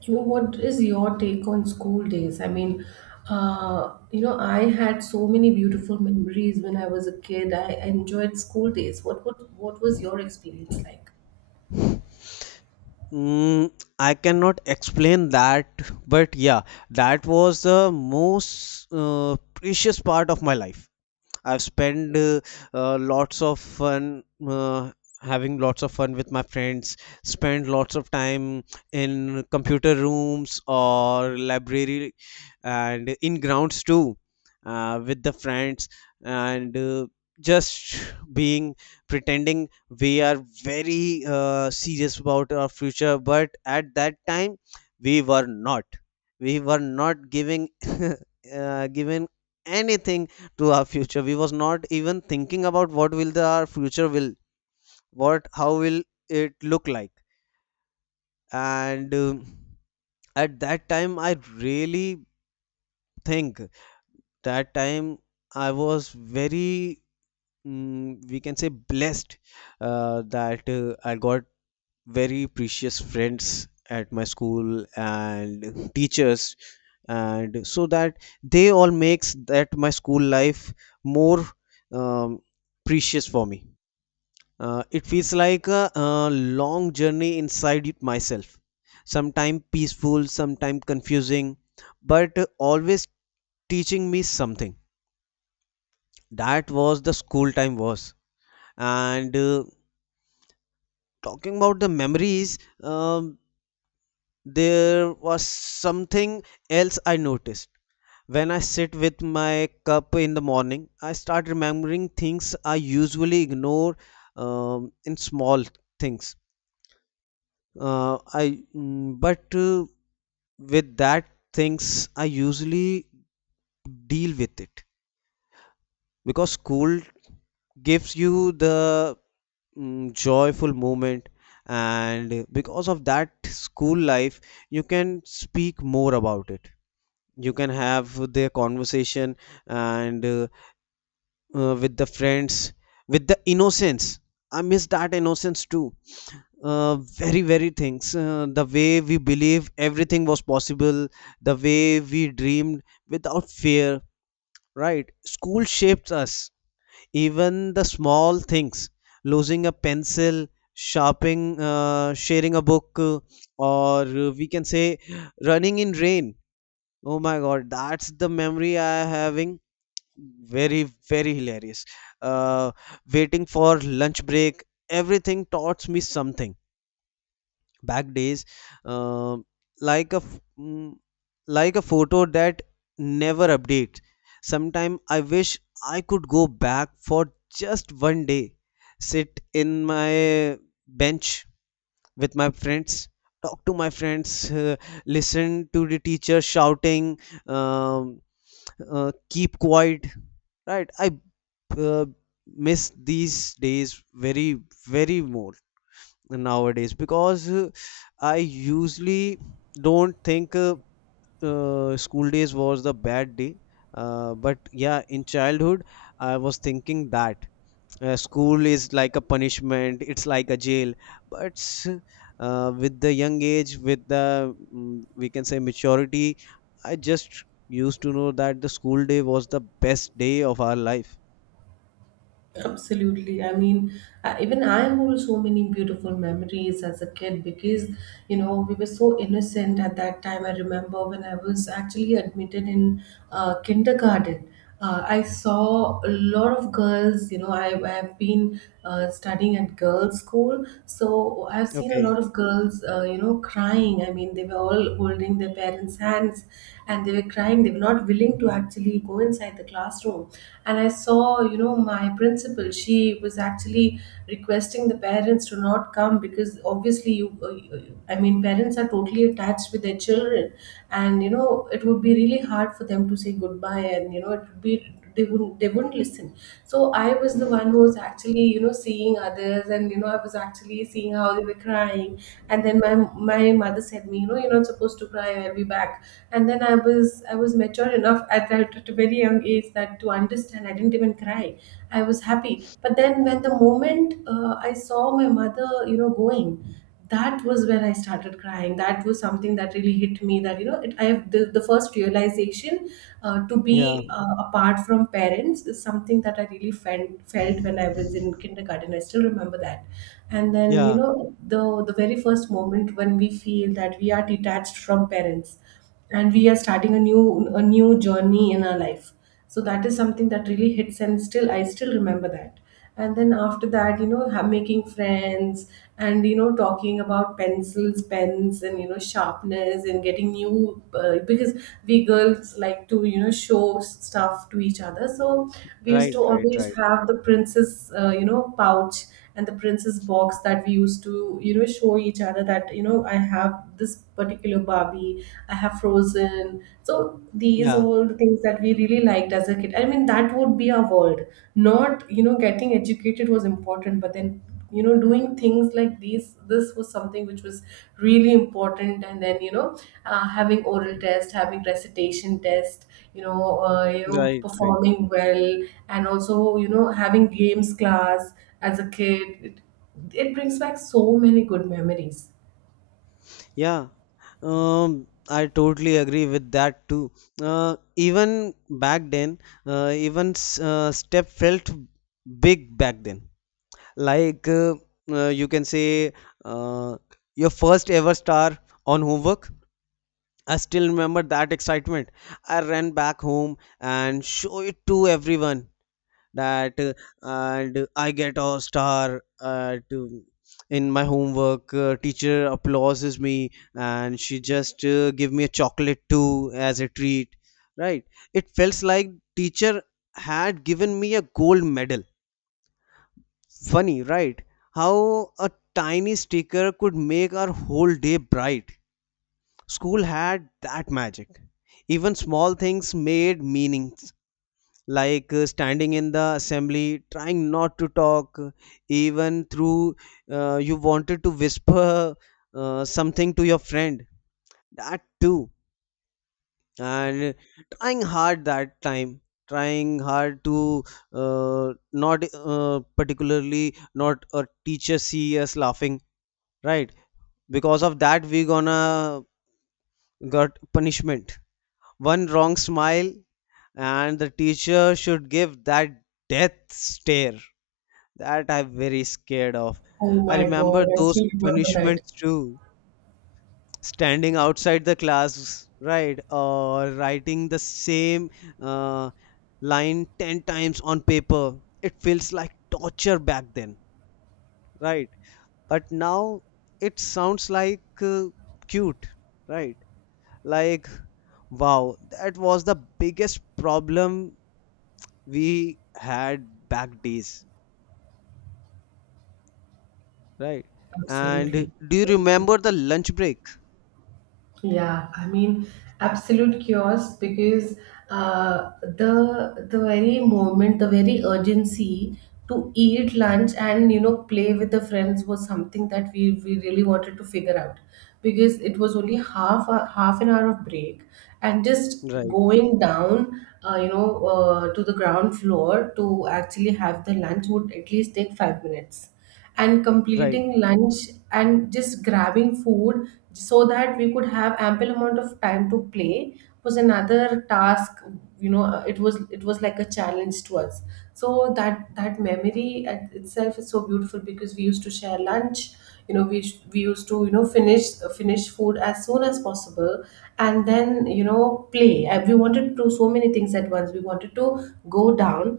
So what is your take on school days? I mean, I had so many beautiful memories when I was a kid. I enjoyed school days. What was your experience like? Mm, I cannot explain that, but yeah, that was the most precious part of my life. I've spent lots of fun having lots of fun with my friends, spent lots of time in computer rooms or library and in grounds too with the friends and just being pretending we are very serious about our future, but at that time we were not we were not giving given anything to our future. We was not even thinking about what will the our future will, what how will it look like. And at that time, I really think that time I was very, we can say, blessed, that I got very precious friends at my school and teachers, and so that they all makes that my school life more um, precious for me. It feels like a, long journey inside it myself. Sometimes peaceful, sometimes confusing, but always teaching me something. That was the school time was. And talking about the memories, there was something else I noticed. When I sit with my cup in the morning, I start remembering things I usually ignore, in small things. But with that things, I usually deal with it because school gives you the, joyful moment. And because of that school life, you can speak more about it, you can have their conversation, and with the friends, with the innocence. I miss that innocence too. Very very things, the way we believe everything was possible, the way we dreamed without fear. Right. School shapes us. Even the small things, losing a pencil, sharing a book, or we can say running in rain. Oh my God, that's the memory I am having. Very, very hilarious. Uh, Waiting for lunch break. Everything taught me something back days, uh, like a f- mm, like a photo that never updates. Sometime I wish I could go back for just one day, sit in my bench with my friends, talk to my friends listen to the teacher shouting, um, keep quiet, right? I uh, miss these days very very more nowadays because, I usually don't think school days was the bad day. But yeah, in childhood, I was thinking that school is like a punishment, it's like a jail. But with the young age, with the, we can say, maturity, I just used to know that the school day was the best day of our life. Absolutely. I mean, even I hold so many beautiful memories as a kid because, you know, we were so innocent at that time. I remember when I was actually admitted in kindergarten. I saw a lot of girls. You know, I've been studying at girls' school. So I've seen a Okay. lot of girls, you know, crying. I mean, they were all holding their parents' hands and they were crying. They were not willing to actually go inside the classroom. And I saw, you know, my principal, she was actually requesting the parents to not come because obviously, I mean, parents are totally attached with their children. And, you know, it would be really hard for them to say goodbye. And, you know, it would be they wouldn't listen. So I was the one who was actually, you know, seeing others, and you know, I was actually seeing how they were crying. And then my mother said to me, you know, you're not supposed to cry, I'll be back. And then I was mature enough at that at a very young age that to understand. I didn't even cry. I was happy. But then when the moment I saw my mother, you know, going, that was when I started crying. That was something that really hit me, that, you know, I have the first realization to Yeah. be apart from parents is something that I really felt when I was in kindergarten. I still remember that. And then, you Yeah. know, the very first moment when we feel that we are detached from parents, and we are starting a new journey in our life, so that is something that really hits, and still, I still remember that. And then after that, you know, making friends, and you know, talking about pencils, pens, and you know, sharpness, and getting new, because we girls like to, you know, show stuff to each other. So we used to Right. Right. always Right. have the princess, you know, pouch, and the princess box that we used to, you know, show each other that, you know, I have this particular Barbie, I have Frozen. So these are Yeah. all the things that we really liked as a kid. I mean, that would be our world. Not, you know, getting educated was important, but then, you know, doing things like these, this was something which was really important. And then, you know, having oral test, having recitation test, you know, you know, Right. Right. performing well, and also, you know, having games class. As a kid, it brings back so many good memories. Yeah, I totally agree with that too. Even back then, step felt big back then. Like you can say uh, your first ever star on homework. I still remember that excitement. I ran back home and show it to everyone that, and I get a star at in my homework. Teacher applauses me and she just give me a chocolate too as a treat. Right? It felt like teacher had given me a gold medal. Funny, right? How a tiny sticker could make our whole day bright. School had that magic. Even small things made meaning, like standing in the assembly, trying not to talk, even through you wanted to whisper something to your friend. That too, and trying hard that time, trying hard to not particularly not a teacher see us laughing, right? Because of that, we gonna got punishment. One wrong smile, and the teacher should give that death stare. That I'm very scared of. Oh I my God, remember I those still remember that. punishments too. Standing outside the class, right, or writing the same uh, line 10 times on paper. It feels like torture back then, right? But now it sounds like cute, right? Like, wow, that was the biggest problem we had back days, right? And Absolutely. do you Absolutely. remember the lunch break? Yeah, I mean, absolute chaos because the very moment, the very urgency to eat lunch and you know, play with the friends was something that we really wanted to figure out, because it was only half an hour of break. And just Right. going down, uh, to the ground floor to actually have the lunch would at least take 5 minutes. And Right. completing lunch and just grabbing food so that we could have ample amount of time to play was another task. You know, it was, it was like a challenge to us. So that that memory at itself is so beautiful, because we used to share lunch. You know, we used to, you know, finish food as soon as possible, and then, you know, play. And we wanted to do so many things at once. We wanted to go down,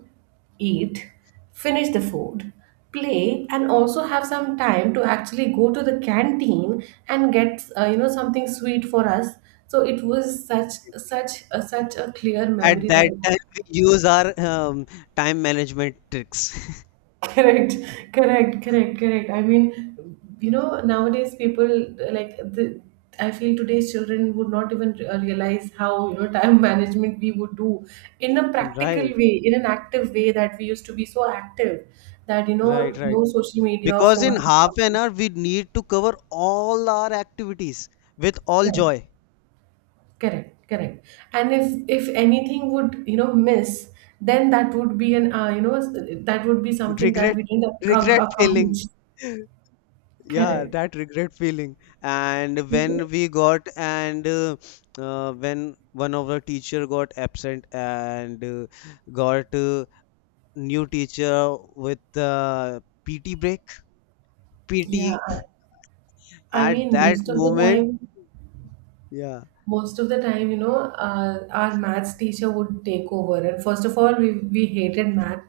eat, finish the food, play, and also have some time to actually go to the canteen and get, you know, something sweet for us. So it was such a clear At memory that, that time, we use our time management tricks. correct, correct. I mean, you know, nowadays people, like the I feel today's children would not even realize how, you know, time management we would do in a practical Right. way, in an active way, that we used to be so active, that, you Right. know, Right. no social media or Because in phones or half an something. hour, we need to cover all our activities with all Correct. joy. Correct. And if, anything would, you know, miss, then that would be an, that would be something that Regret. we didn't Regret feeling. accomplish. Yeah, Correct. that regret feeling. and when we got and uh, uh, when one of our teacher got absent and got new teacher with, pt break, Yeah. pt. I mean, At that most of the moment, time, yeah, most of the time, you know, our maths teacher would take over. And first of all, we hated math.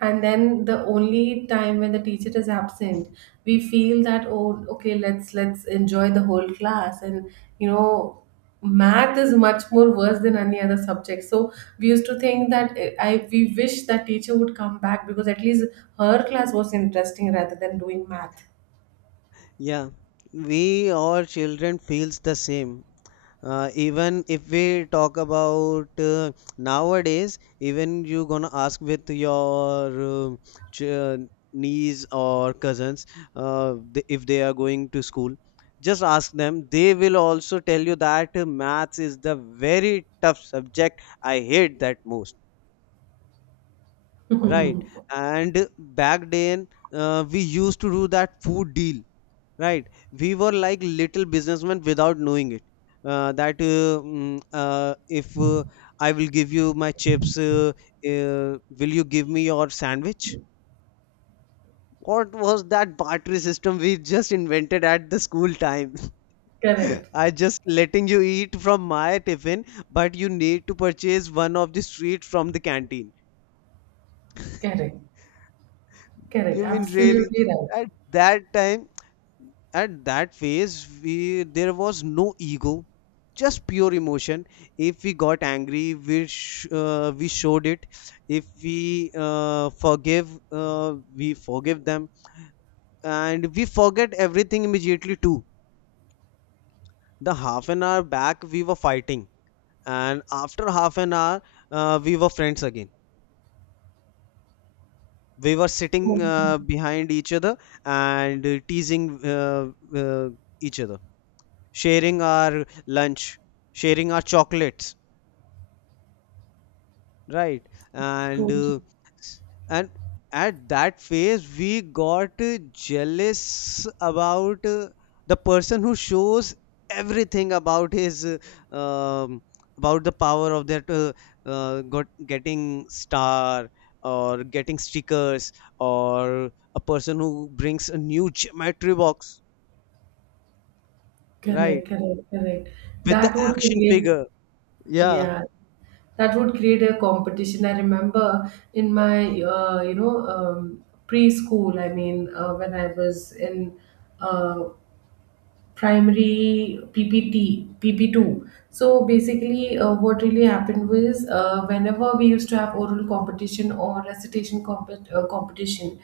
And then the only time when the teacher is absent, we feel that, oh, okay, let's enjoy the whole class. And, you know, math is much more worse than any other subject. So we used to think that, eh, I we wish that teacher would come back, because at least her class was interesting rather than doing math. yeah, we or children feels the same. Even if we talk about nowadays, even you gonna ask with your ch niece or cousins, if they are going to school, just ask them. They will also tell you that maths is the very tough subject. I hate that most, right? And back then, we used to do that food deal, right? We were like little businessmen without knowing it, that mm, if I will give you my chips, will you give me your sandwich? What was that barter system we just invented at the school time? Correct. I just letting you eat from my tiffin, but you need to purchase one of the street from the canteen. Correct. Correct, You mean really absolutely right. at that time, at that phase, we, there was no ego, just pure emotion. If we got angry, we showed it. If we forgive them, and we forget everything immediately too. The half an hour back we were fighting, and after half an hour, we were friends again. We were sitting, Totally, behind each other, and teasing uh, each other, sharing our lunch, sharing our chocolates, right? And totally. uh, and at that phase, we got jealous about the person who shows everything uh, um, about the power of that, got getting star or getting stickers, or a person who brings a new geometry box, Correct, right? correct, correct. With the That would action create, figure. Yeah. yeah, that would create a competition. I remember in my preschool, I mean, when I was in uh, primary PPT, PP2. So basically, what really happened was, whenever we used to have oral competition or recitation competition,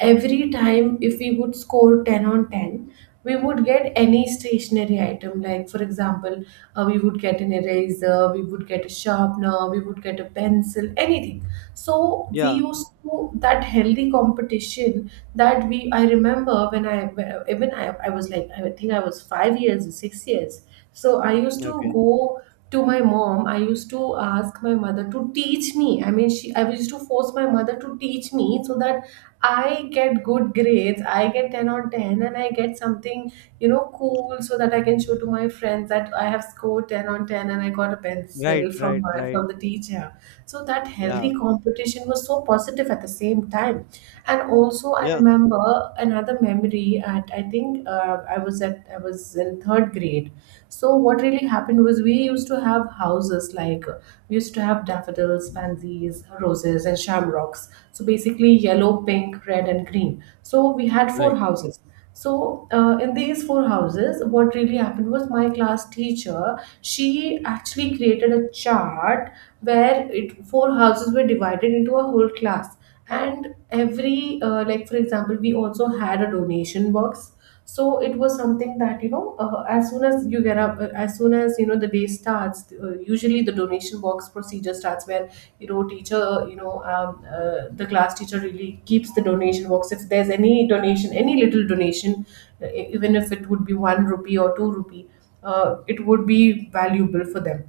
every time if we would score 10 on 10, we would get any stationary item. Like, for example, we would get an eraser, we would get a sharpener, we would get a pencil, anything. So we Yeah. used to, that healthy competition, that we, I remember when I, even I was like, I think I was 5 years or 6 years. So I used to Okay. go to my mom. I used to ask my mother to teach me. I mean, she I used to force my mother to teach me so that I get good grades, I get 10 on 10, and I get something, you know, cool, so that I can show to my friends that I have scored 10 on 10, and I got a Right, pencil from right, right. from the teacher. So that Yeah, healthy competition was so positive at the same time. And also, I yeah, remember another memory at, I think, I was in third grade. So what really happened was, we used to have houses like, we used to have daffodils, pansies, roses, and shamrocks. So basically yellow, pink, red, and green. So we had four right. houses. So in these four houses, what really happened was, my class teacher, she actually created a chart where it four houses were divided into a whole class. And every, like for example, we also had a donation box. So it was something that, you know, as soon as, you know, the day starts, usually the donation box procedure starts, where, you know, the class teacher really keeps the donation box. If there's any donation, any little donation, even if it would be 1 rupee or 2 rupee, it would be valuable for them.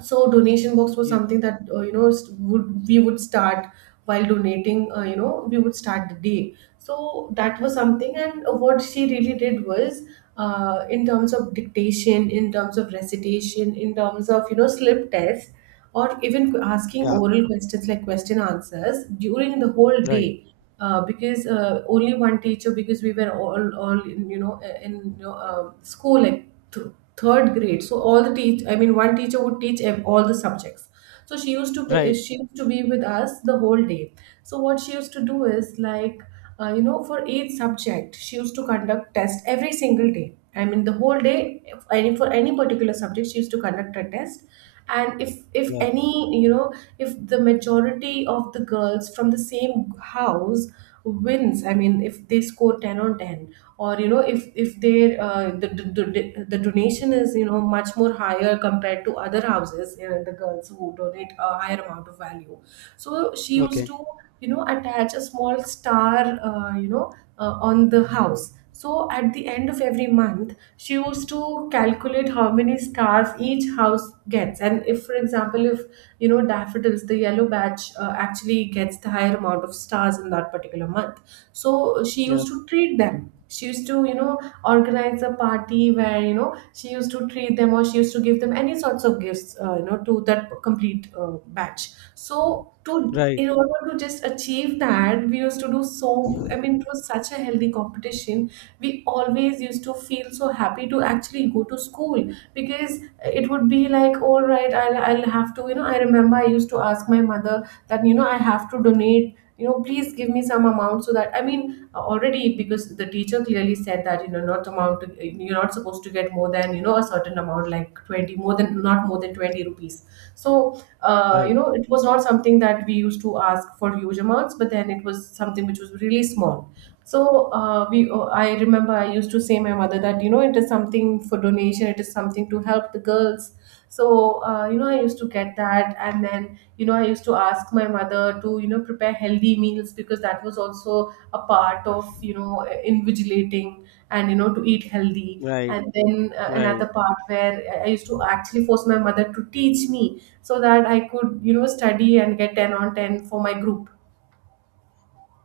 So donation box was Yeah, something that, would we would start. While donating, you know, we would start the day. So that was something. And what she really did was, in terms of dictation, in terms of recitation, in terms of, you know, slip test, or even asking yeah, oral questions like question answers during the whole right, day, because only one teacher, because we were all in you know, school, like, th- third grade. So all the teach I mean one teacher would teach all the subjects. So right. she used to be with us the whole day. So what she used to do is like, you know, for each subject, she used to conduct test every single day. I mean, the whole day, if any for any particular subject, she used to conduct a test. And if Yeah, any, if the majority of the girls from the same house wins, I mean if they score 10 on 10, or if they the donation is much more higher compared to other houses, the girls who donate a higher amount of value, so she used okay. to attach a small star, on the house. So at the end of every month she used to calculate how many stars each house gets, and if, for example, if daffodils, the yellow badge, actually gets the higher amount of stars in that particular month, so she Yeah, used to treat them, she used to organized a party where, she used to treat them, or she used to give them any sorts of gifts to that complete batch. So, to right, in order to just achieve that, we used to do so. I mean, it was such a healthy competition. We always used to feel so happy to actually go to school, because it would be like, all right, I'll have to, I remember I used to ask my mother that I have to donate, please give me some amount, so that, I mean, already, because the teacher clearly said that not amount to, you're not supposed to get more than a certain amount, like 20, more than not more than 20 rupees. So, right, it was not something that we used to ask for huge amounts, but then it was something which was really small. So uh, we uh, i remember I used to say my mother that it is something for donation, it is something to help the girls. So, I used to get that, and then, I used to ask my mother to, prepare healthy meals, because that was also a part of, invigilating, and, to eat healthy. right, And then right. another part where I used to actually force my mother to teach me, so that I could, study and get 10 on 10 for my group.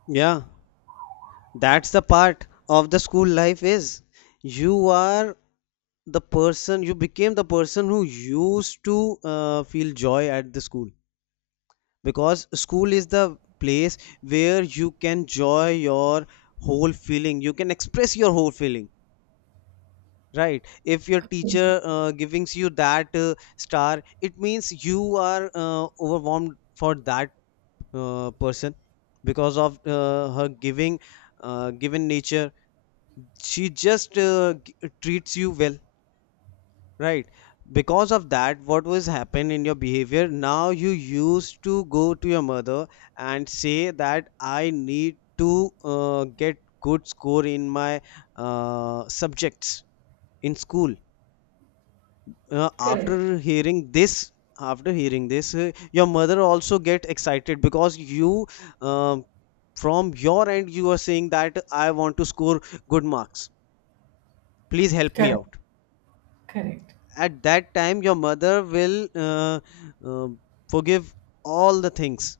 Yeah, that's the part of the school life is you are the person, you became the person who used to feel joy at the school, because school is the place where you can joy your whole feeling, you can express your whole feeling. Right, if your teacher gives you that star, it means you are overwhelmed for that person, because of her giving, given nature, she just treats you well, right? Because of that, what was happened in your behavior, now you used to go to your mother and say that I need to get good score in my subjects in school. Correct, After hearing this, your mother also get excited because you, um, from your end you are saying that I want to score good marks, please help me correct, out. correct, At that time your mother will uh, forgive all the things,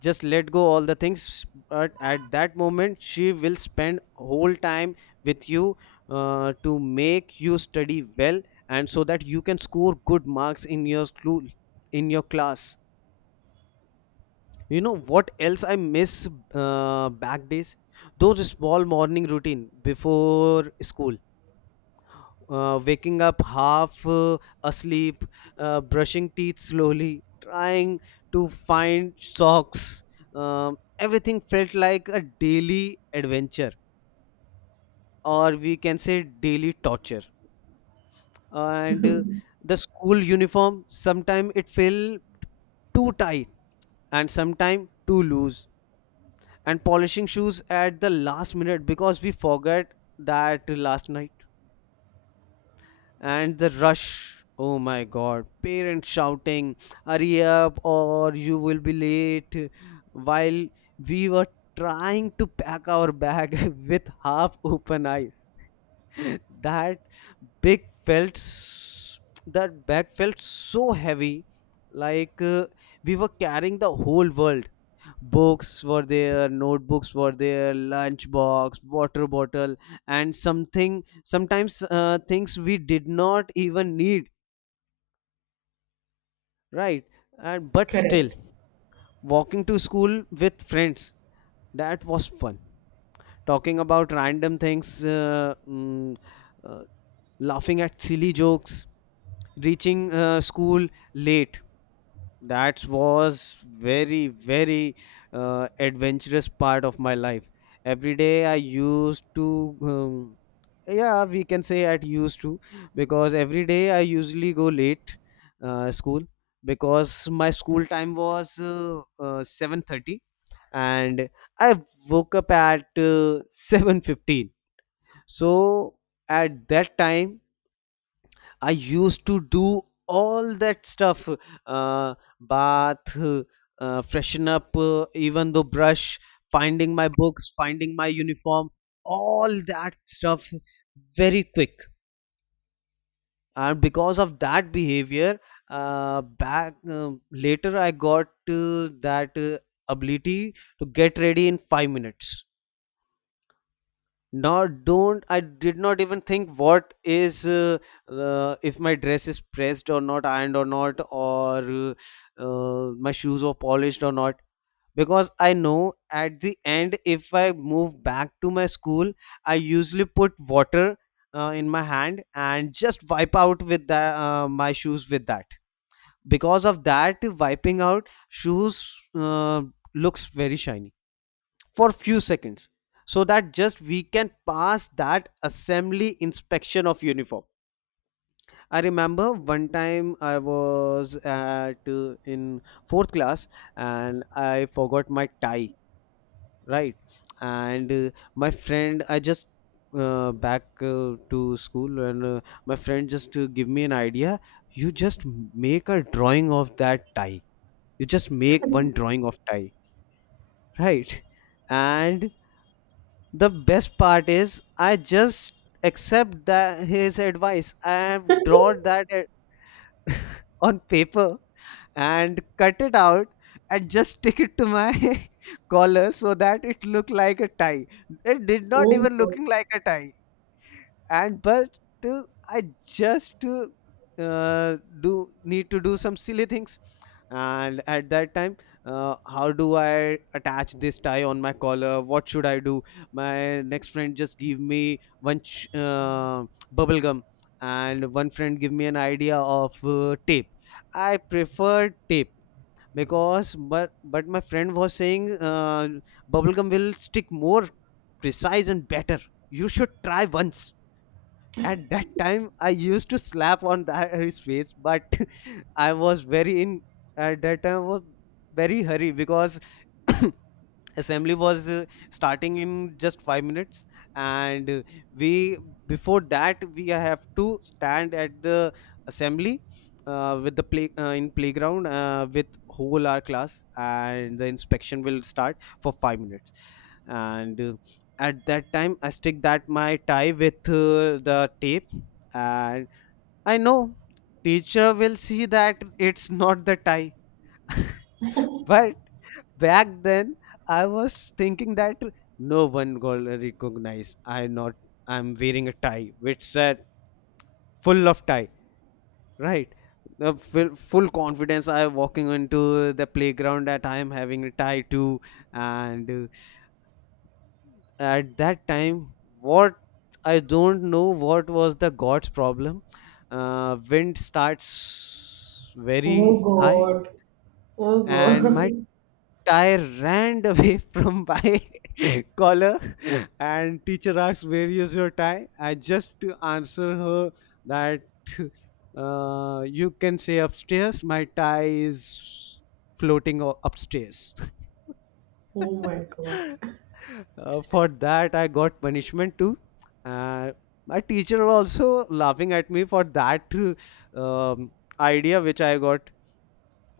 just let go all the things, but at that moment she will spend whole time with you to make you study well, and so that you can score good marks in your school, in your class. You know what else I miss, back days? Those small morning routine before school, waking up half asleep, brushing teeth slowly, trying to find socks. Everything felt like a daily adventure, or we can say daily torture. And the school uniform, sometimes it felt too tight and sometimes too loose, and polishing shoes at the last minute because we forgot that last night. And the rush, oh my god, parents shouting hurry up or you will be late, while we were trying to pack our bag with half open eyes. That big felt s- that bag felt so heavy, like we were carrying the whole world. Books were there, notebooks were there, lunchbox, water bottle, and something, sometimes things we did not even need, right? And but still, correct. walking to school with friends, that was fun, talking about random things, uh, laughing at silly jokes, reaching school late. That was very very adventurous part of my life. Every day I used to, yeah, we can say I used to, because every day I usually go late school, because my school time was 7:30, and I woke up at 7:15. So at that time I used to do all that stuff, uh, bath, freshen up, even though brush, finding my books, finding my uniform, all that stuff very quick. And because of that behavior, back later I got that ability to get ready in 5 minutes. Now, don't I did not even think what is if my dress is pressed or not, ironed or not, or my shoes were polished or not. Because I know at the end, if I move back to my school, I usually put water in my hand and just wipe out with my shoes with that. Because of that, wiping out shoes looks very shiny for few seconds so that just we can pass that assembly inspection of uniform. I remember one time I was at in fourth class and I forgot my tie, right? And my friend, I just back to school, and my friend just give me an idea. You just make a drawing of that tie. You just make one drawing of tie, right? And the best part is I just accept that his advice. I have drawn that on paper and cut it out and just stick it to my collar so that it looked like a tie. It did not Oh even God, looking like a tie. And but uh, I just do need to do some silly things. And at that time, how do I attach this tie on my collar? What should I do? My next friend just give me one bubble gum, and one friend give me an idea of tape. I prefer tape because but my friend was saying bubble gum will stick more precise and better. You should try once. At that time I used to slap on that, his face, but I was very in, at that time I was very hurry because assembly was starting in just 5 minutes. And we, before that we have to stand at the assembly with the play in playground with whole our class, and the inspection will start for 5 minutes. And at that time I stick that my tie with the tape, and I know teacher will see that it's not the tie, but back then, I was thinking that no one gonna recognize. I not. I'm wearing a tie, which said full of tie, right? Full confidence. I walking into the playground that I am having a tie too, and at that time, what, I don't know what was the God's problem. Wind starts oh very high, God, oh and my God. I ran away from my collar, and teacher asked where is your tie. I just to answer her that you can say upstairs my tie is floating upstairs. Oh my God. For that I got punishment too. uh, my teacher was also laughing at me for that uh, um, idea which I got,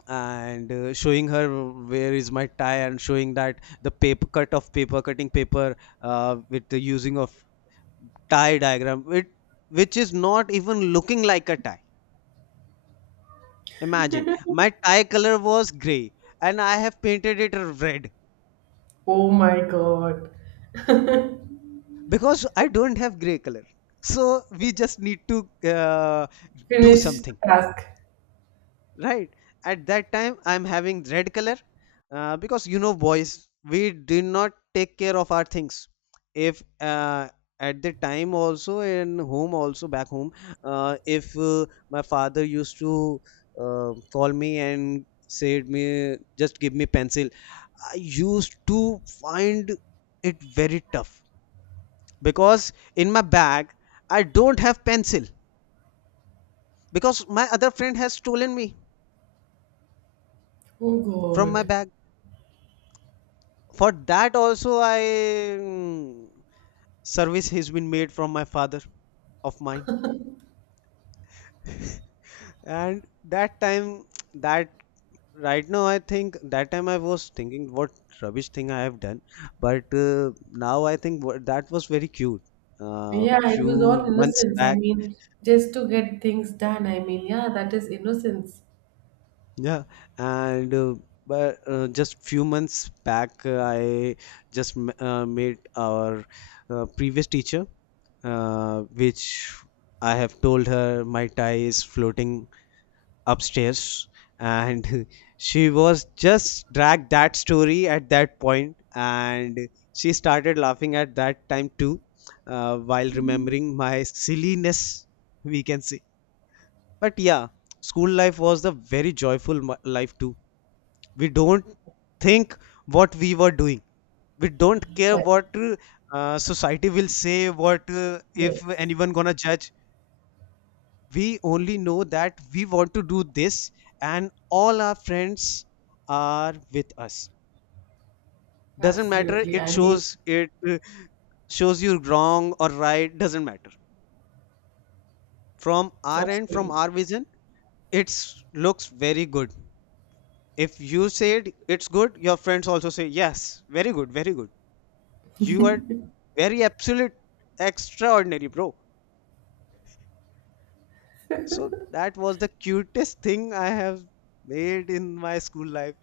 and showing her where is my tie, and showing that the paper cut of paper cutting paper with the using of tie diagram it, which is not even looking like a tie. Imagine, my tie color was gray and I have painted it red. Oh my God. Because I don't have gray color, so we just need to do Finish the something, task. right? At that time I'm having red color. Because you know boys, we did not take care of our things. If at the time also in home also back home, if my father used to call me and said me just give me pencil, I used to find it very tough because in my bag I don't have pencil, because my other friend has stolen me Oh from my God. bag. For that also I, service has been made from my father of mine. And that time that right now I think that time I was thinking what rubbish thing I have done. But now I think what, that was very cute. Uh, Yeah, it few was all months innocence. I back mean, just to get things done. I mean, yeah, that is innocence. Yeah, and but just few months back, I just met our previous teacher, which I have told her my tie is floating upstairs, and she was just dragged that story at that point, and she started laughing at that time too, while remembering my silliness, we can say. But yeah, school life was the very joyful life too. We don't think what we were doing. We don't care Yes, what society will say, what if yes, anyone gonna judge. We only know that we want to do this, and all our friends are with us. Doesn't matter absolutely. it I mean, shows it, shows you wrong or right. Doesn't matter, from our end, from absolutely. our vision it looks very good. If you said it's good, your friends also say yes, very good, very good. You are very absolute extraordinary, bro. So that was the cutest thing I have made in my school life.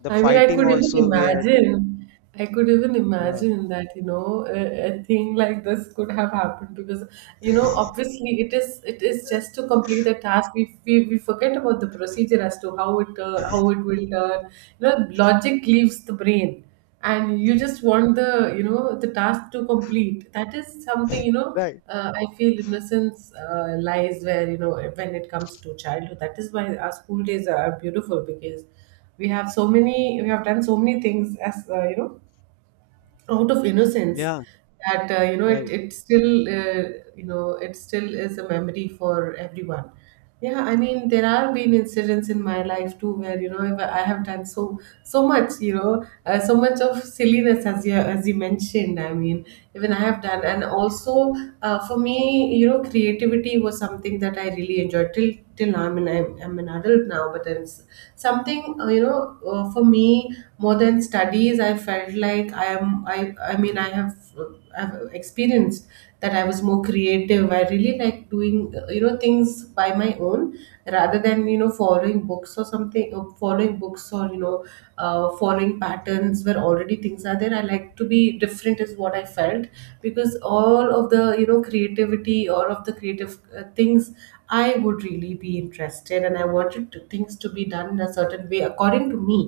The I mean, I fighting could even also we had. imagine. I could even Yeah. imagine that, a thing like this could have happened, because, obviously it is just to complete the task. We forget about the procedure as to how it will turn. Logic leaves the brain, and you just want the you know the task to complete. That is something. Right. I feel innocence lies where, when it comes to childhood. That is why our school days are beautiful, because we have so many, we have done so many things, as, out of innocence, Yeah. that, it, Right. it still, uh, it still is a memory for everyone. Yeah, I mean there have been incidents in my life too, where, I have done so much, so much of silliness, as you mentioned. I mean, even I have done. And also, for me, creativity was something that I really enjoyed till now. I mean, I'm an adult now, but it's something, for me, more than studies, I felt like I am I mean I have uh, I've experienced that I was more creative. I really like doing, things by my own, rather than following books or something, following books, or following patterns, where already things are there. I like to be different is what I felt, because all of the creativity, all of the creative things, I would really be interested, and I wanted things to be done in a certain way according to me.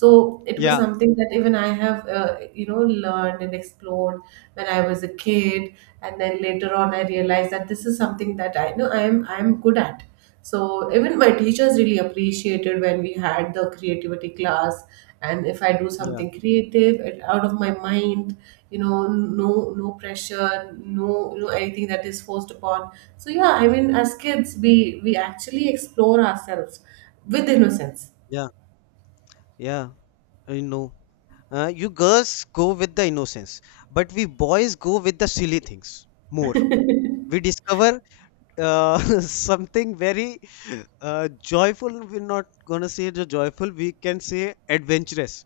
So it was Yeah. something that even I have, learned and explored when I was a kid. And then later on I realized that this is something that I know I am good at. So even my teachers really appreciated when we had the creativity class. And if I do Yeah. something creative and out of my mind, no pressure, no anything that is forced upon. So yeah, I mean, as kids, we actually explore ourselves with innocence. Yeah. Yeah. I know. You girls go with the innocence, but we boys go with the silly things more. We discover something very joyful. We're not gonna say the joyful. We can say adventurous.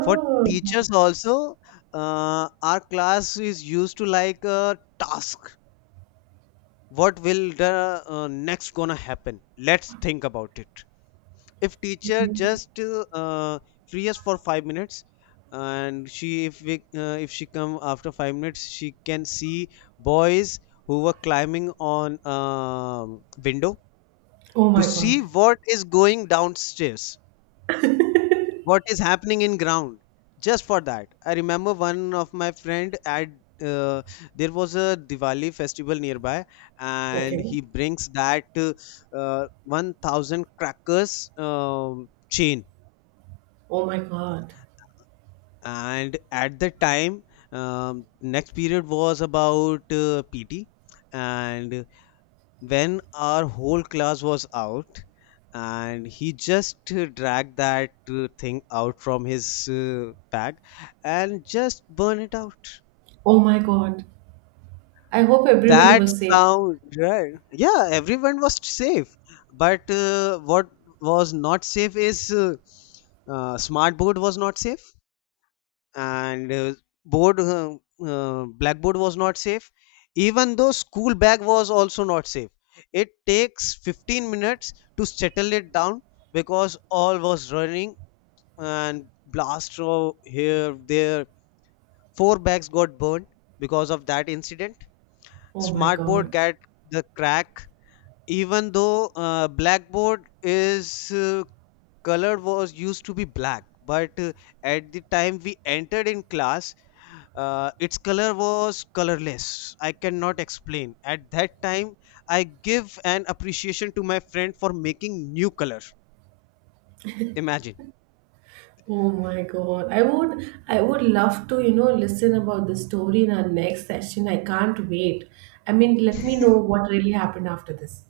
For teachers also our class is used to like a task. What will the next gonna happen, let's think about it. If teacher just uh, free us for 5 minutes, and she, if she come after 5 minutes, she can see boys who were climbing on window oh to my see God. what is going downstairs, what is happening in ground. Just for that, I remember one of my friend at uh, there was a Diwali festival nearby, and Okay. he brings that 1,000 crackers chain. Oh my God. And at the time, next period was about PT, and when our whole class was out, and he just dragged that thing out from his bag and just burn it out. Oh my God. I hope everybody That was safe. sound, right? Yeah, everyone was safe, but what was not safe is smart board was not safe. And board blackboard was not safe. Even though school bag was also not safe. It takes 15 minutes to settle it down because all was running and blast from here there. Four bags got burned because of that incident. Oh my Smart board God. got the crack. Even though blackboard is colored was used to be black, but at the time we entered in class, its color was colorless. I cannot explain at that time. I give an appreciation to my friend for making new color. Imagine Oh my God. I would love to, listen about the story in our next session. I can't wait. I mean, let me know what really happened after this.